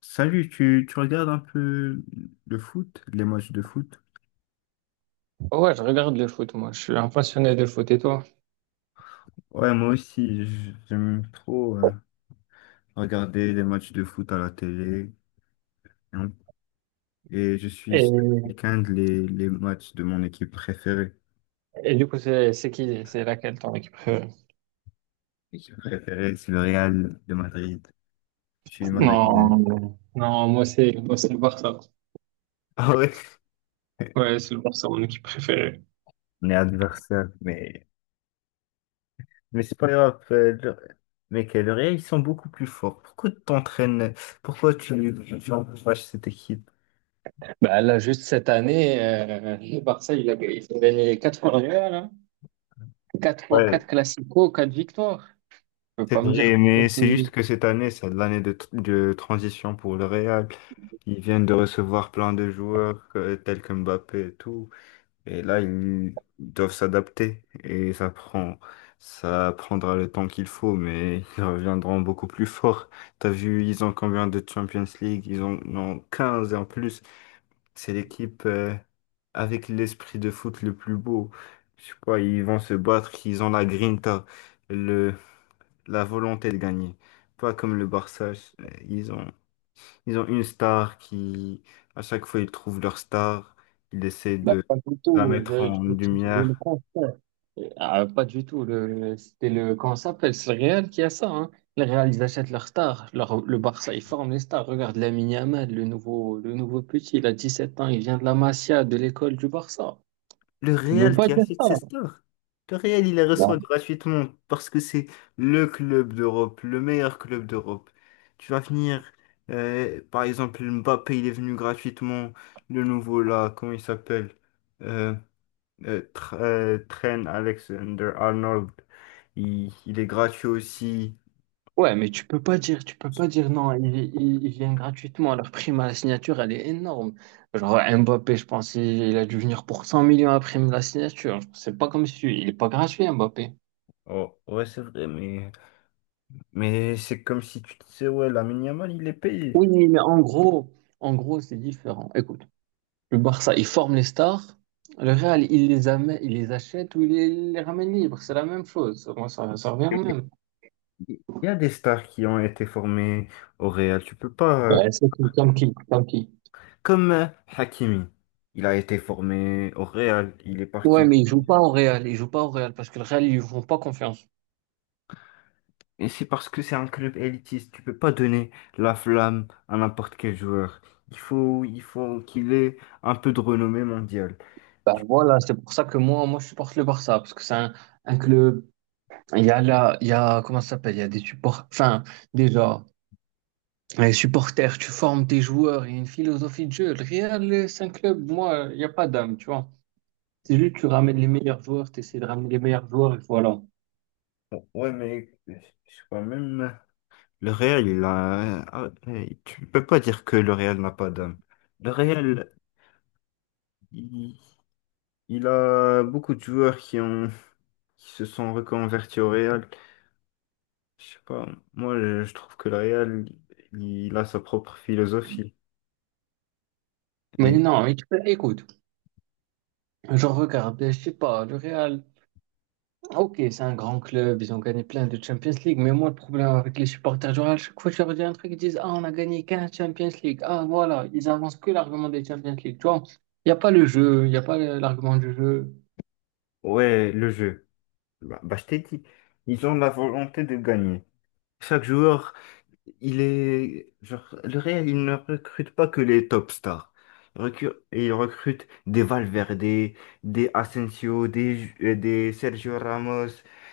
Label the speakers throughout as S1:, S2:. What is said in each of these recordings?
S1: Salut, tu regardes un peu le foot, les matchs de foot?
S2: Ouais, je regarde le foot, moi. Je suis un passionné de foot et toi?
S1: Ouais, moi aussi, j'aime trop regarder les matchs de foot à la télé, hein. Et je suis
S2: Et,
S1: ce week-end les matchs de mon équipe préférée.
S2: et du coup, c'est qui? C'est laquelle ton équipe préférée?
S1: L'équipe préférée, c'est le Real de Madrid. Je suis madrilène.
S2: Non, non. Moi, c'est le Barça.
S1: Ah ouais?
S2: Ouais, c'est le Barça, mon équipe préférée.
S1: On est adversaire, mais c'est pas grave. Mec, le Real, ils sont beaucoup plus forts. Pourquoi tu t'entraînes? Pourquoi tu encourages cette équipe?
S2: Bah, là, juste cette année, le Barça, il a gagné 4 fois le Real, hein. Quatre fois
S1: Ouais,
S2: quatre Classico, 4 victoires. Tu peux
S1: c'est
S2: pas me dire
S1: vrai,
S2: pourquoi
S1: mais
S2: tu...
S1: c'est juste que cette année, c'est l'année de transition pour le Real. Ils viennent de recevoir plein de joueurs tels que Mbappé et tout. Et là, ils doivent s'adapter. Et ça prendra le temps qu'il faut, mais ils reviendront beaucoup plus forts. T'as vu, ils ont combien de Champions League? Ils en ont 15 et en plus, c'est l'équipe avec l'esprit de foot le plus beau. Je sais pas, ils vont se battre, ils ont la grinta, la volonté de gagner. Pas comme le Barça, euh, ils ont, ils ont une star qui, à chaque fois, ils trouvent leur star, ils essaient
S2: Bah,
S1: de
S2: pas du
S1: la
S2: tout.
S1: mettre
S2: Je, je,
S1: en
S2: je, je, le
S1: lumière.
S2: prends. Ah, pas du tout. C'était le, comment ça s'appelle? C'est le Real qui a ça, hein. Le Real, ils achètent leurs stars. Le Barça, ils forment les stars. Regarde Lamine Yamal, le nouveau petit, il a 17 ans, il vient de la Masia, de l'école du Barça.
S1: Le
S2: Tu peux
S1: Real
S2: pas
S1: qui
S2: dire
S1: achète
S2: ça.
S1: ses stars. Le Real, il les
S2: Ouais,
S1: reçoit gratuitement parce que c'est le club d'Europe, le meilleur club d'Europe. Tu vas venir, par exemple, Mbappé, il est venu gratuitement. Le nouveau là, comment il s'appelle? euh, Trent Alexander-Arnold. Il est gratuit aussi.
S2: Ouais, mais tu peux pas dire, tu peux pas dire non, ils viennent gratuitement. Leur prime à la signature, elle est énorme. Genre Mbappé, je pense, il a dû venir pour 100 millions à prime de la signature. C'est pas comme si, il est pas gratuit, Mbappé.
S1: Oh ouais, c'est vrai, mais c'est comme si tu disais, ouais, Lamine Yamal, il est payé.
S2: Oui, mais en gros, c'est différent. Écoute. Le Barça, il forme les stars. Le Real, il les amène, il les achète ou il les ramène libres. C'est la même chose. Moi, ça revient au même.
S1: Il y a des stars qui ont été formées au Real. Tu peux pas.
S2: Ouais, c'est tout, comme qui, comme qui.
S1: Comme Hakimi. Il a été formé au Real. Il est parti.
S2: Ouais, mais ils jouent pas au Real, ils jouent pas au Real parce que le Real, ils lui font pas confiance.
S1: Et c'est parce que c'est un club élitiste. Tu peux pas donner la flamme à n'importe quel joueur. Il faut qu'il ait un peu de renommée mondiale.
S2: Bah, voilà, c'est pour ça que moi, je supporte le Barça parce que c'est un club. Il y a là, il y a, comment ça s'appelle? Il y a des supports, enfin, déjà, les supporters, tu formes tes joueurs, il y a une philosophie de jeu. Le Real, c'est un club, moi, il n'y a pas d'âme, tu vois. C'est juste, tu ramènes les meilleurs joueurs, tu essaies de ramener les meilleurs joueurs et voilà.
S1: Ouais, mais c'est quand même. Le réel, il a. Ah, hey, tu peux pas dire que le réel n'a pas d'âme. Le réel, il, il a beaucoup de joueurs qui se sont reconvertis au réel. Je sais pas. Moi, je trouve que le réel, il a sa propre philosophie.
S2: Mais
S1: Et
S2: non, mais écoute, je regarde, je sais pas, le Real, ok, c'est un grand club, ils ont gagné plein de Champions League, mais moi, le problème avec les supporters du Real, chaque fois que je leur dis un truc, ils disent, ah, on a gagné 15 Champions League, ah, voilà, ils avancent que l'argument des Champions League, tu vois, il n'y a pas le jeu, il n'y a pas l'argument du jeu.
S1: ouais, le jeu. Bah, bah, je t'ai dit, ils ont la volonté de gagner. Chaque joueur. Il est, genre, le Real, il ne recrute pas que les top stars. Il recrute des Valverde, des Asensio, des Sergio Ramos,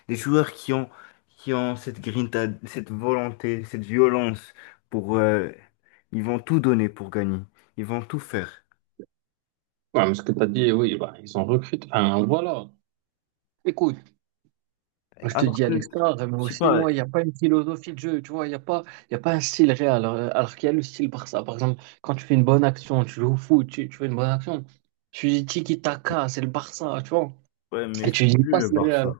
S1: des joueurs qui ont cette grinta, cette volonté, cette violence pour, ils vont tout donner pour gagner. Ils vont tout faire.
S2: Ouais, mais ce que tu as dit, oui, bah, ils ont recruté, enfin, voilà. Écoute, je te
S1: Alors
S2: dis,
S1: que, je
S2: Alistar, mais
S1: sais
S2: aussi,
S1: pas,
S2: moi, il n'y a pas une philosophie de jeu, tu vois, il n'y a pas, il y a pas un style réel, alors qu'il y a le style Barça. Par exemple, quand tu fais une bonne action, tu joues au foot, tu fais une bonne action, tu dis tiki-taka, c'est le Barça, tu vois,
S1: ouais, mais
S2: et
S1: c'est
S2: tu dis
S1: plus
S2: pas
S1: le
S2: c'est le
S1: Barça.
S2: Real.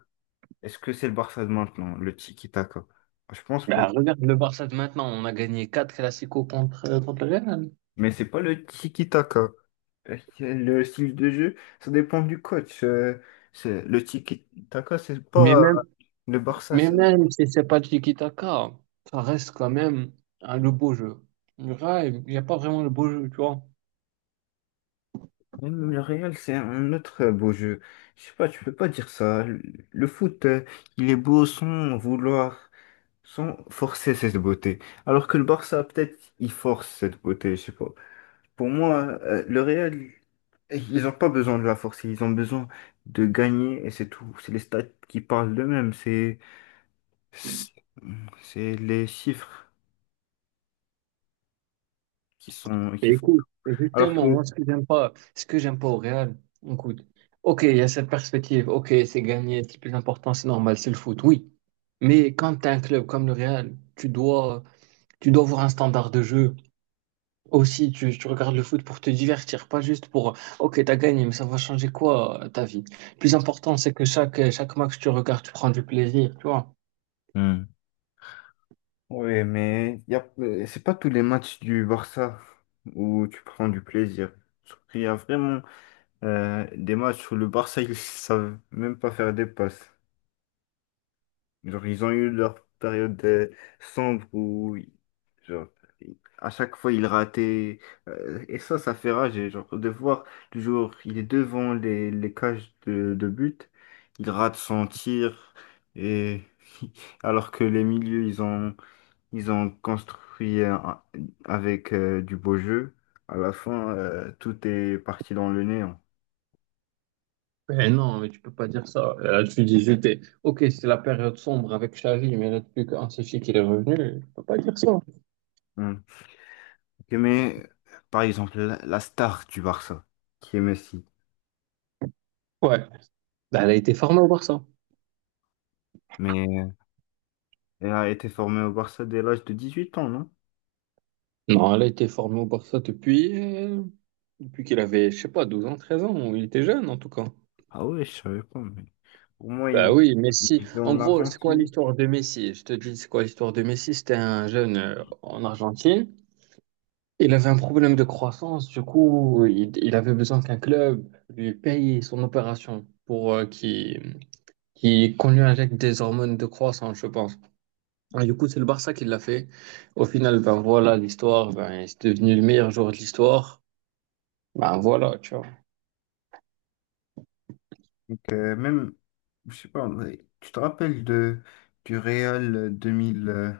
S1: Est-ce que c'est le Barça de maintenant, le tiki-taka? Je pense pas.
S2: Bah, regarde le Barça de maintenant, on a gagné 4 Clasico contre le Real.
S1: Mais c'est pas le tiki-taka. Le style de jeu, ça dépend du coach. Le tiki-taka, c'est
S2: Mais
S1: pas
S2: même,
S1: le Barça,
S2: mais
S1: c'est
S2: même si c'est pas tiki-taka, ça reste quand même, hein, le beau jeu. Le Real, il n'y a pas vraiment le beau jeu, tu vois.
S1: même le Real, c'est un autre beau jeu. Je sais pas, tu peux pas dire ça. Le foot, il est beau sans vouloir, sans forcer cette beauté. Alors que le Barça, peut-être, il force cette beauté, je sais pas. Pour moi, le Real, ils ont pas besoin de la forcer, ils ont besoin de gagner et c'est tout. C'est les stats qui parlent d'eux-mêmes, c'est les chiffres qui sont,
S2: Et
S1: qui font.
S2: écoute, et
S1: Alors
S2: justement, moi,
S1: que,
S2: ce que j'aime pas au Real, écoute, ok, il y a cette perspective, ok, c'est gagné, c'est le plus important, c'est normal, c'est le foot, oui. Mais quand tu as un club comme le Real, tu dois avoir un standard de jeu. Aussi, tu regardes le foot pour te divertir, pas juste pour, ok, t'as gagné, mais ça va changer quoi ta vie? Le plus important, c'est que chaque match que tu regardes, tu prends du plaisir, tu vois.
S1: hmm, ouais, mais y a, c'est pas tous les matchs du Barça où tu prends du plaisir. Il y a vraiment des matchs où le Barça, ils savent même pas faire des passes. Genre, ils ont eu leur période sombre où, oui, genre, à chaque fois, ils rataient. Et ça fait rage. Et genre, de voir, toujours, il est devant les cages de but, il rate son tir. Et alors que les milieux, ils ont construit avec du beau jeu, à la fin, tout est parti dans le néant.
S2: Eh non, mais tu peux pas dire ça. Là, tu dis, j'étais. Ok, c'est la période sombre avec Xavi, mais là, depuis qu'Ancelotti qu'il est revenu, tu peux pas dire ça.
S1: Hmm. Ok, mais, par exemple, la star du Barça, qui est Messi.
S2: Ouais. Ben, elle a été formée au Barça.
S1: Mais. Et a été formé au Barça dès l'âge de 18 ans, non?
S2: Non, elle a été formée au Barça depuis qu'il avait, je sais pas, 12 ans, 13 ans, ou il était jeune en tout cas.
S1: Ah ouais, je savais pas, mais pour moi,
S2: Bah oui,
S1: il
S2: Messi.
S1: vivait
S2: En
S1: en
S2: gros, c'est quoi
S1: Argentine.
S2: l'histoire de Messi? Je te dis, c'est quoi l'histoire de Messi? C'était un jeune en Argentine. Il avait un problème de croissance, du coup, il avait besoin qu'un club lui paye son opération pour qu'il qui est connu avec des hormones de croissance, je pense. Et du coup, c'est le Barça qui l'a fait. Au final, ben voilà, l'histoire, ben, c'est devenu le meilleur joueur de l'histoire. Ben voilà, tu vois.
S1: Donc, même, je sais pas, ouais, tu te rappelles du Real 2000,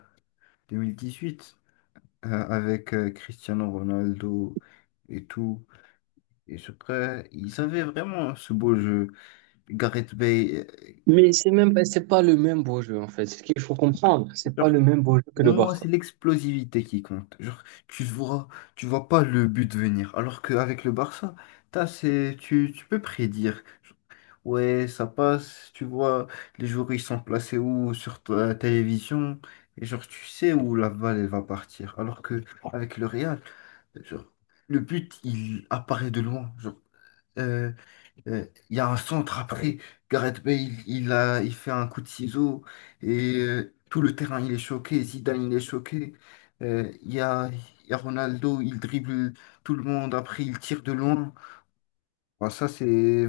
S1: 2018 avec Cristiano Ronaldo et tout. Et ce prêt, ils avaient vraiment ce beau jeu. Gareth Bale.
S2: Mais c'est pas le même beau jeu, en fait. C'est ce qu'il faut comprendre. C'est pas le même beau jeu que
S1: Pour
S2: le
S1: moi,
S2: Barça.
S1: c'est l'explosivité qui compte. Genre, tu vois pas le but venir. Alors qu'avec le Barça, t'as, c'est, tu peux prédire. Genre, ouais, ça passe, tu vois, les joueurs ils sont placés où sur ta télévision. Et genre, tu sais où la balle elle va partir. Alors que avec le Real, genre, le but il apparaît de loin. Genre, euh, euh, il y a un centre après. Gareth Bale, il fait un coup de ciseau et tout le terrain, il est choqué. Zidane, il est choqué. Euh, Il y a, il y a Ronaldo, il dribble tout le monde. Après, il tire de loin. Enfin, ça, c'est,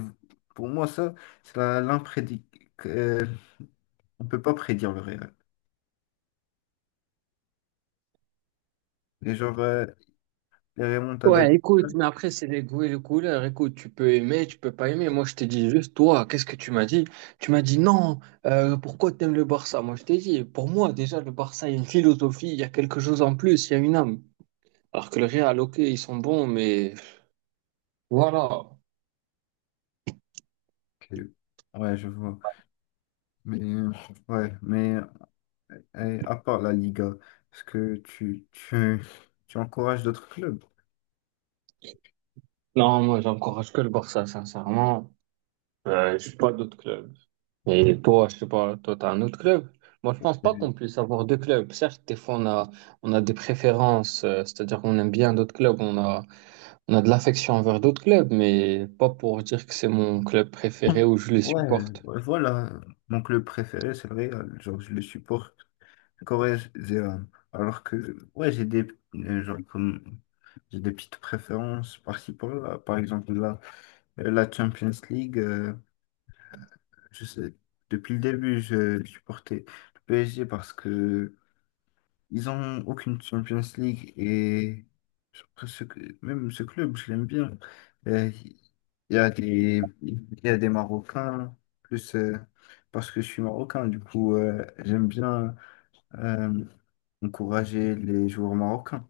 S1: pour moi, ça, c'est l'imprédic. euh, on peut pas prédire le réel. Et genre, les remontadas.
S2: Ouais, écoute, mais après, c'est les goûts et les couleurs. Écoute, tu peux aimer, tu peux pas aimer. Moi, je t'ai dit juste, toi, qu'est-ce que tu m'as dit? Tu m'as dit non, pourquoi t'aimes le Barça? Moi, je t'ai dit, pour moi, déjà, le Barça, il y a une philosophie, il y a quelque chose en plus, il y a une âme. Alors que le Real, ok, ils sont bons, mais voilà.
S1: Ok. Ouais, je vois. Mais, ouais, mais à part la Liga, est-ce que tu encourages d'autres clubs?
S2: Non, moi, j'encourage que le Barça, sincèrement. Je suis pas d'autres clubs. Et toi, je sais pas, toi, t'as un autre club? Moi, je pense pas
S1: Euh,
S2: qu'on puisse avoir deux clubs. Certes, des fois, on a, on a, des préférences, c'est-à-dire qu'on aime bien d'autres clubs, on a de l'affection envers d'autres clubs, mais pas pour dire que c'est mon club préféré ou je les
S1: Ouais,
S2: supporte.
S1: ouais, voilà. Donc le préféré, c'est le Real. Genre, je le supporte corrézien. Alors que, ouais, genre, comme, j'ai des petites préférences par-ci par-là. Par exemple, la Champions League, je sais, depuis le début, je supportais le PSG parce que ils ont aucune Champions League et après, même ce club, je l'aime bien. Euh, il y a des Marocains, plus parce que je suis Marocain, du coup, j'aime bien euh, encourager les joueurs marocains.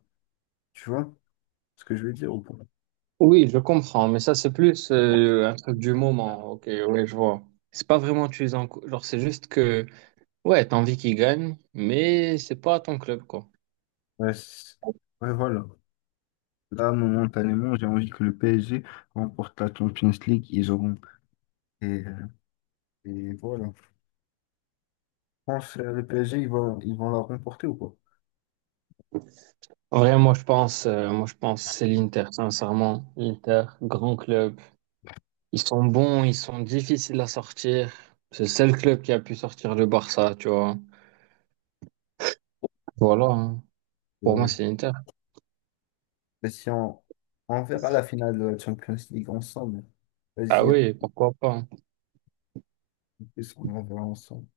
S1: Tu vois ce que je veux dire ou pas?
S2: Oui, je comprends, mais ça, c'est plus un truc du moment. Ok, oui, je vois. C'est pas vraiment tu les encourages, genre, c'est juste que Ouais, t'as envie qu'il gagne, mais c'est pas ton club, quoi.
S1: Ouais, ouais, voilà. Là, momentanément, j'ai envie que le PSG remporte la Champions League. Ils auront. Et, euh, et voilà. Je pense que le PSG, ils vont la remporter ou pas?
S2: En vrai, moi, je pense, c'est l'Inter, sincèrement. L'Inter, grand club. Ils sont bons, ils sont difficiles à sortir. C'est le seul club qui a pu sortir le Barça, tu vois. Voilà, hein. Pour moi,
S1: Ouais.
S2: c'est l'Inter.
S1: Mais si on verra la finale de la Champions League ensemble,
S2: Ah
S1: vas-y, à
S2: oui, pourquoi pas, hein.
S1: plus, on en verra ensemble.